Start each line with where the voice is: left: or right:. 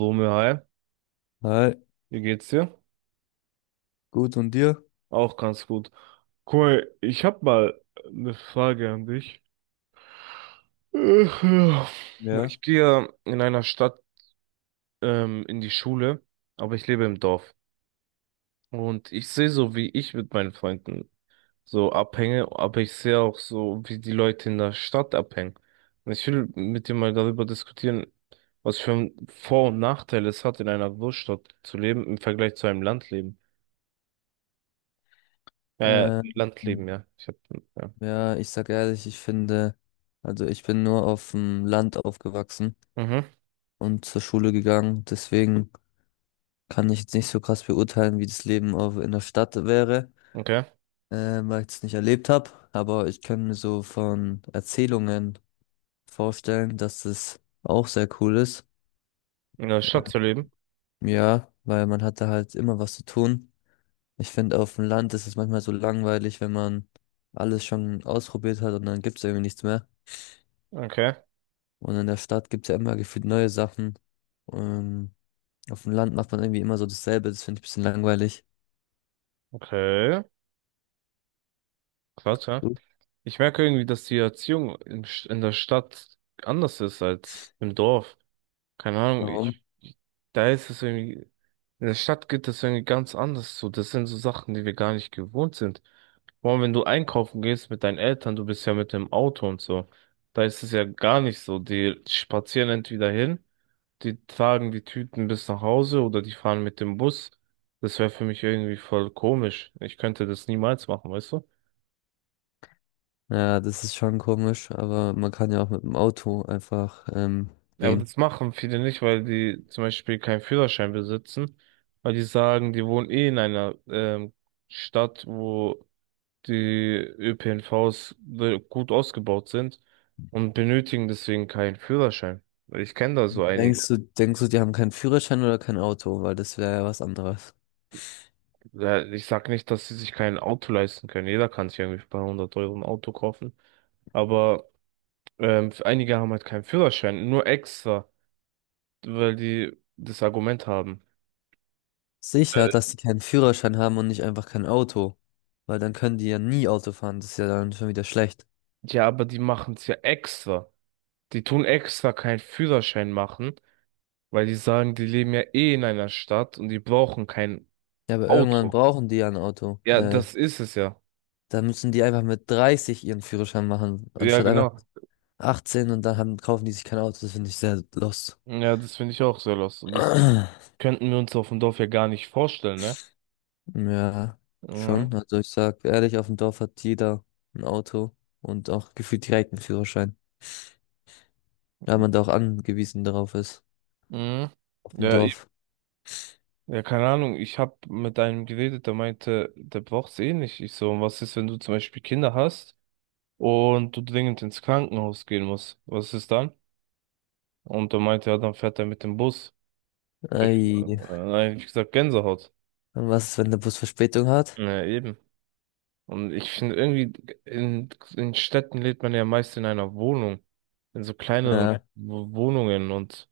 right: Romeo, hi,
left: Hi,
right: wie geht's dir?
left: gut, und dir?
right: Auch ganz gut. Guck mal, ich hab mal eine Frage an dich. Ach, ja.
left: Ja.
right: Ich gehe in einer Stadt in die Schule, aber ich lebe im Dorf. Und ich sehe so, wie ich mit meinen Freunden so abhänge, aber ich sehe auch so, wie die Leute in der Stadt abhängen. Und ich will mit dir mal darüber diskutieren, was für ein Vor- und Nachteil es hat, in einer Großstadt zu leben im Vergleich zu einem Landleben.
left: Ähm,
right: Landleben, ja. Ja.
left: ja, ich sag ehrlich, ich finde, also ich bin nur auf dem Land aufgewachsen
right: Mhm.
left: und zur Schule gegangen, deswegen kann ich jetzt nicht so krass beurteilen, wie das Leben auf, in der Stadt wäre,
right: Okay.
left: weil ich es nicht erlebt habe, aber ich kann mir so von Erzählungen vorstellen, dass es auch sehr cool ist.
right: In der Stadt
left: Ähm,
right: zu leben.
left: Ja, weil man hatte halt immer was zu tun. Ich finde, auf dem Land ist es manchmal so langweilig, wenn man alles schon ausprobiert hat und dann gibt es irgendwie nichts mehr.
right: Okay.
left: Und in der Stadt gibt es ja immer gefühlt neue Sachen. Ähm, auf dem Land macht man irgendwie immer so dasselbe. Das finde ich ein bisschen langweilig.
right: Okay. Krass, ja.
left: Hm?
right: Ich merke irgendwie, dass die Erziehung in der Stadt anders ist als im Dorf. Keine Ahnung,
left: Warum?
right: ich, da ist es irgendwie, in der Stadt geht das irgendwie ganz anders so. Das sind so Sachen, die wir gar nicht gewohnt sind. Vor allem, wenn du einkaufen gehst mit deinen Eltern, du bist ja mit dem Auto und so. Da ist es ja gar nicht so. Die spazieren entweder hin. Die tragen die Tüten bis nach Hause oder die fahren mit dem Bus. Das wäre für mich irgendwie voll komisch. Ich könnte das niemals machen, weißt du?
left: Ja, das ist schon komisch, aber man kann ja auch mit dem Auto einfach
right: Ja, aber
left: gehen.
right: das machen viele nicht, weil die zum Beispiel keinen Führerschein besitzen, weil die sagen, die wohnen eh in einer Stadt, wo die gut ausgebaut sind und benötigen deswegen keinen Führerschein. Ich kenne da so
left: Denkst
right: einige.
left: du, denkst du, die haben keinen Führerschein oder kein Auto? Weil das wäre ja was anderes.
right: Ja, ich sag nicht, dass sie sich kein Auto leisten können. Jeder kann sich irgendwie bei 100€ ein Auto kaufen. Aber einige haben halt keinen Führerschein, nur extra, weil die das Argument haben.
left: Sicher, dass
right: Äh,
left: die keinen Führerschein haben und nicht einfach kein Auto. Weil dann können die ja nie Auto fahren. Das ist ja dann schon wieder schlecht.
right: Ja, aber die machen es ja extra. Die tun extra keinen Führerschein machen, weil die sagen, die leben ja eh in einer Stadt und die brauchen kein
left: Ja, aber irgendwann
right: Auto.
left: brauchen die ja ein Auto.
right: Ja, das ist es ja.
left: Da müssen die einfach mit 30 ihren Führerschein machen,
right: Ja,
left: anstatt einfach
right: genau.
left: 18 und dann haben, kaufen die sich kein Auto. Das finde ich sehr lost.
right: Ja, das finde ich auch sehr lost. Und das könnten wir uns auf dem Dorf ja gar nicht vorstellen, ne?
left: Ja,
right: Mhm.
left: schon. Also ich sag ehrlich, auf dem Dorf hat jeder ein Auto und auch gefühlt direkt einen Führerschein, da man da auch angewiesen darauf ist.
right: Mhm.
left: Auf dem
right: Ja,
left: Dorf.
right: ja, keine Ahnung, ich habe mit einem geredet, der meinte, der braucht's eh nicht. Ich so, und was ist, wenn du zum Beispiel Kinder hast und du dringend ins Krankenhaus gehen musst? Was ist dann? Und er meinte, ja, dann fährt er mit dem Bus. Ich, äh,
left: Ei.
right: nein, ich gesagt, Gänsehaut.
left: Und was ist, wenn der Bus Verspätung hat?
right: Ja, eben. Und ich finde irgendwie, in, in Städten lebt man ja meist in einer Wohnung, in so kleineren
left: Ja.
right: Wohnungen und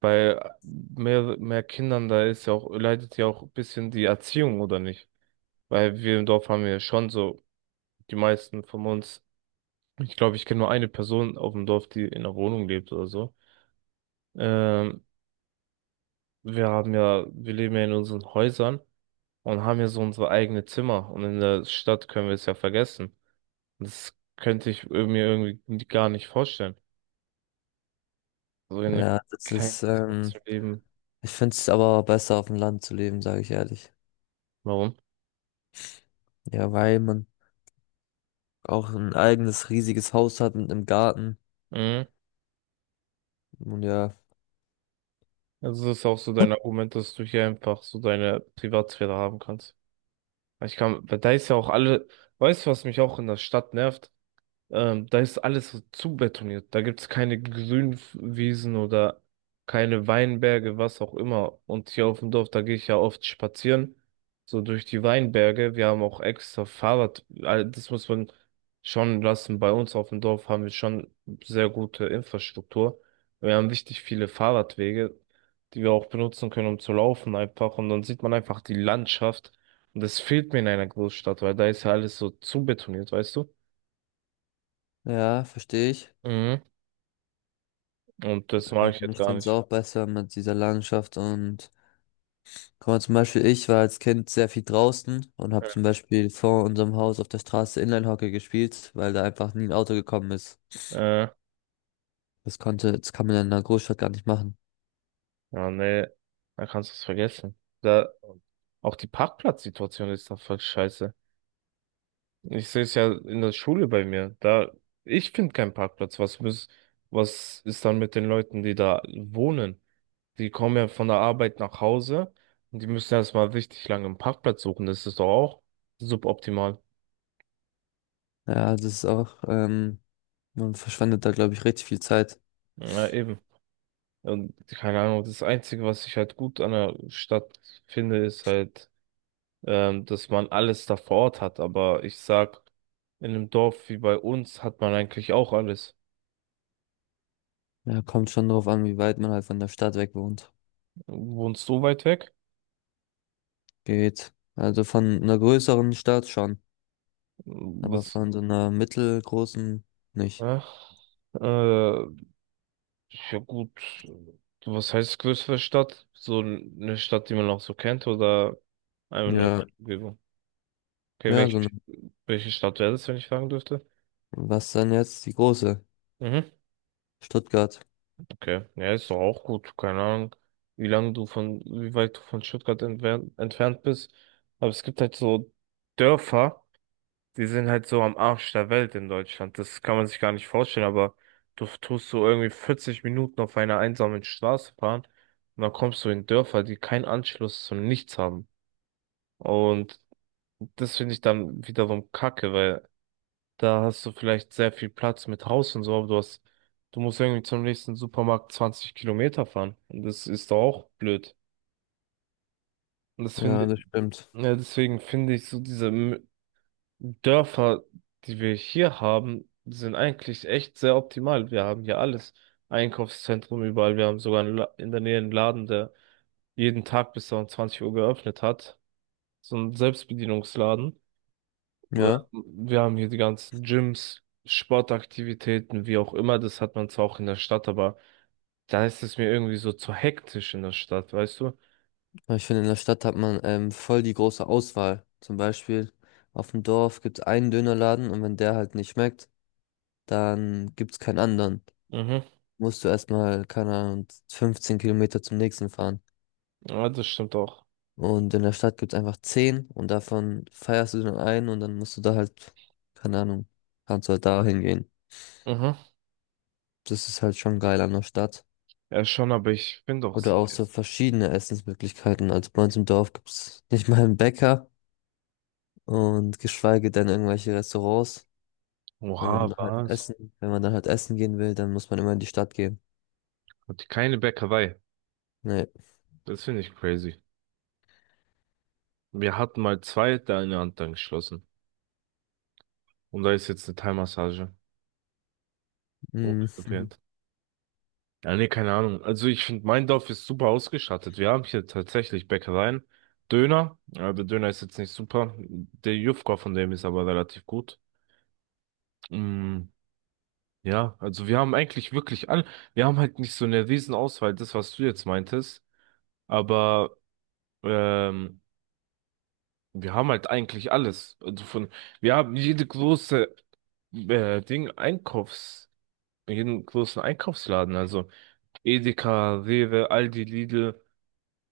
right: bei mehr Kindern, da ist ja auch, leidet ja auch ein bisschen die Erziehung, oder nicht? Weil wir im Dorf haben ja schon so die meisten von uns. Ich glaube, ich kenne nur eine Person auf dem Dorf, die in einer Wohnung lebt oder so. Ähm, wir haben ja, wir leben ja in unseren Häusern und haben ja so unsere eigene Zimmer. Und in der Stadt können wir es ja vergessen. Und das könnte ich mir irgendwie gar nicht vorstellen. So in
left: Ja,
right: einem
left: ja, das
right: kleinen
left: ist,
right: Zimmer zu leben.
left: ich finde es aber besser auf dem Land zu leben, sage ich ehrlich.
right: Warum?
left: Ja, weil man auch ein eigenes riesiges Haus hat mit einem Garten.
right: Mhm.
left: Und ja,
right: Also das ist auch so dein Argument, dass du hier einfach so deine Privatsphäre haben kannst. Ich kann, weil da ist ja auch alle, weißt du, was mich auch in der Stadt nervt? Da ist alles so zubetoniert. Da gibt es keine Grünwiesen oder keine Weinberge, was auch immer. Und hier auf dem Dorf, da gehe ich ja oft spazieren, so durch die Weinberge. Wir haben auch extra Fahrrad. Das muss man schon lassen. Bei uns auf dem Dorf haben wir schon sehr gute Infrastruktur. Wir haben richtig viele Fahrradwege, die wir auch benutzen können, um zu laufen einfach. Und dann sieht man einfach die Landschaft. Und das fehlt mir in einer Großstadt, weil da ist ja alles so zubetoniert, weißt du?
left: ja, verstehe ich.
right: Mhm. Und das mag ich jetzt
left: Ich
right: gar
left: finde es
right: nicht.
left: auch besser mit dieser Landschaft und guck mal, zum Beispiel ich war als Kind sehr viel draußen und habe zum Beispiel vor unserem Haus auf der Straße Inline-Hockey gespielt, weil da einfach nie ein Auto gekommen ist.
right: Äh,
left: Das kann man ja in einer Großstadt gar nicht machen.
right: ja, nee, da kannst du es vergessen. Da, auch die Parkplatzsituation ist da voll scheiße. Ich sehe es ja in der Schule bei mir. Da, ich finde keinen Parkplatz. Was ist dann mit den Leuten, die da wohnen? Die kommen ja von der Arbeit nach Hause und die müssen erstmal richtig lange einen Parkplatz suchen. Das ist doch auch suboptimal.
left: Ja, das ist auch, man verschwendet da, glaube ich, richtig viel Zeit.
right: Ja, eben. Und keine Ahnung, das Einzige, was ich halt gut an der Stadt finde, ist halt, dass man alles da vor Ort hat. Aber ich sag, in einem Dorf wie bei uns hat man eigentlich auch alles.
left: Ja, kommt schon drauf an, wie weit man halt von der Stadt weg wohnt.
right: Wohnst du weit weg?
left: Geht. Also von einer größeren Stadt schon, aber
right: Was?
left: von so einer mittelgroßen nicht.
right: Äh, äh, ja gut. Was heißt größere Stadt? So eine Stadt, die man auch so kennt oder einfach nur in
left: Ja. Ja,
right: der Umgebung? Okay,
left: ja, so eine,
right: welche Stadt wäre das, wenn ich fragen dürfte?
left: was dann jetzt die große?
right: Mhm.
left: Stuttgart.
right: Okay, ja, ist doch auch gut. Keine Ahnung, wie weit du von Stuttgart entfernt bist. Aber es gibt halt so Dörfer. Die sind halt so am Arsch der Welt in Deutschland. Das kann man sich gar nicht vorstellen, aber du tust so irgendwie 40 Minuten auf einer einsamen Straße fahren und dann kommst du in Dörfer, die keinen Anschluss zu nichts haben. Und das finde ich dann wiederum kacke, weil da hast du vielleicht sehr viel Platz mit Haus und so, aber du hast, du musst irgendwie zum nächsten Supermarkt 20 Kilometer fahren. Und das ist doch auch blöd. Und das
left: Ja,
right: finde,
left: das stimmt.
right: ja, deswegen finde ich so diese Dörfer, die wir hier haben, sind eigentlich echt sehr optimal. Wir haben hier alles. Einkaufszentrum überall. Wir haben sogar in der Nähe einen Laden, der jeden Tag bis um 20 Uhr geöffnet hat. So ein Selbstbedienungsladen. Wir
left: Ja,
right: wir haben hier die ganzen Gyms, Sportaktivitäten, wie auch immer. Das hat man zwar auch in der Stadt, aber da ist es mir irgendwie so zu hektisch in der Stadt, weißt du?
left: aber ich finde, in der Stadt hat man voll die große Auswahl. Zum Beispiel auf dem Dorf gibt es einen Dönerladen, und wenn der halt nicht schmeckt, dann gibt es keinen anderen.
right: Mhm.
left: Musst du erstmal, keine Ahnung, 15 Kilometer zum nächsten fahren.
right: Ja, das stimmt auch.
left: Und in der Stadt gibt es einfach 10 und davon feierst du dann einen und dann musst du da halt, keine Ahnung, kannst du halt da hingehen.
right: Mhm.
left: Das ist halt schon geil an der Stadt.
right: Ja, schon, aber ich bin doch.
left: Oder auch so verschiedene Essensmöglichkeiten. Also bei uns im Dorf gibt's nicht mal einen Bäcker und geschweige denn irgendwelche Restaurants.
right: Oha, was?
left: Wenn man dann halt essen gehen will, dann muss man immer in die Stadt gehen.
right: Und keine Bäckerei.
left: Nee.
right: Das finde ich crazy. Wir hatten mal zwei, der eine hat dann geschlossen. Und da ist jetzt eine Thai-Massage. Oh,
left: Mm.
right: geplant. Ja, nee, keine Ahnung. Also ich finde, mein Dorf ist super ausgestattet. Wir haben hier tatsächlich Bäckereien. Döner. Ja, der Döner ist jetzt nicht super. Der Jufka von dem ist aber relativ gut. Mm, ja, also wir haben eigentlich wirklich all. Wir haben halt nicht so eine riesen Auswahl, das, was du jetzt meintest. Aber ähm, Wir haben halt eigentlich alles. Wir haben jede große äh, Ding Einkaufs, jeden großen Einkaufsladen. Also Edeka, Rewe, Aldi, Lidl,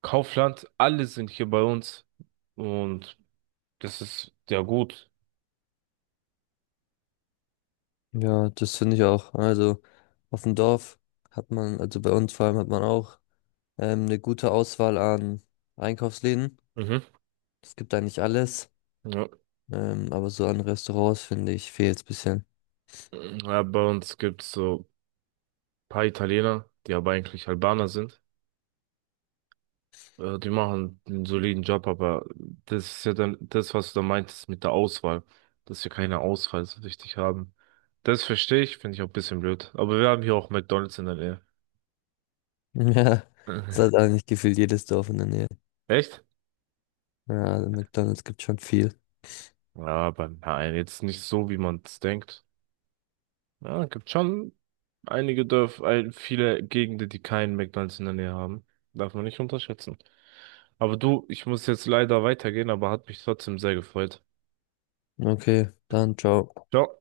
right: Kaufland, alle sind hier bei uns. Und das ist ja gut.
left: Ja, das finde ich auch. Also auf dem Dorf hat man, also bei uns vor allem hat man auch eine gute Auswahl an Einkaufsläden.
right: Mhm.
left: Es gibt da nicht alles,
right: Ja.
left: aber so an Restaurants finde ich fehlt es bisschen.
right: Ja, bei uns gibt's so ein paar Italiener, die aber eigentlich Albaner sind. Ja, die machen einen soliden Job, aber das ist ja dann das, was du da meintest mit der Auswahl, dass wir keine Auswahl so richtig haben. Das verstehe ich, finde ich auch ein bisschen blöd. Aber wir haben hier auch McDonald's in der Nähe.
left: Ja, das hat eigentlich gefühlt jedes Dorf in der Nähe.
right: Echt?
left: Ja, McDonald's gibt schon viel.
right: Ja, aber nein, jetzt nicht so, wie man es denkt. Ja, gibt schon einige Dörfer, viele Gegenden, die keinen McDonald's in der Nähe haben. Darf man nicht unterschätzen. Aber du, ich muss jetzt leider weitergehen, aber hat mich trotzdem sehr gefreut.
left: Okay, dann ciao.
right: Ciao.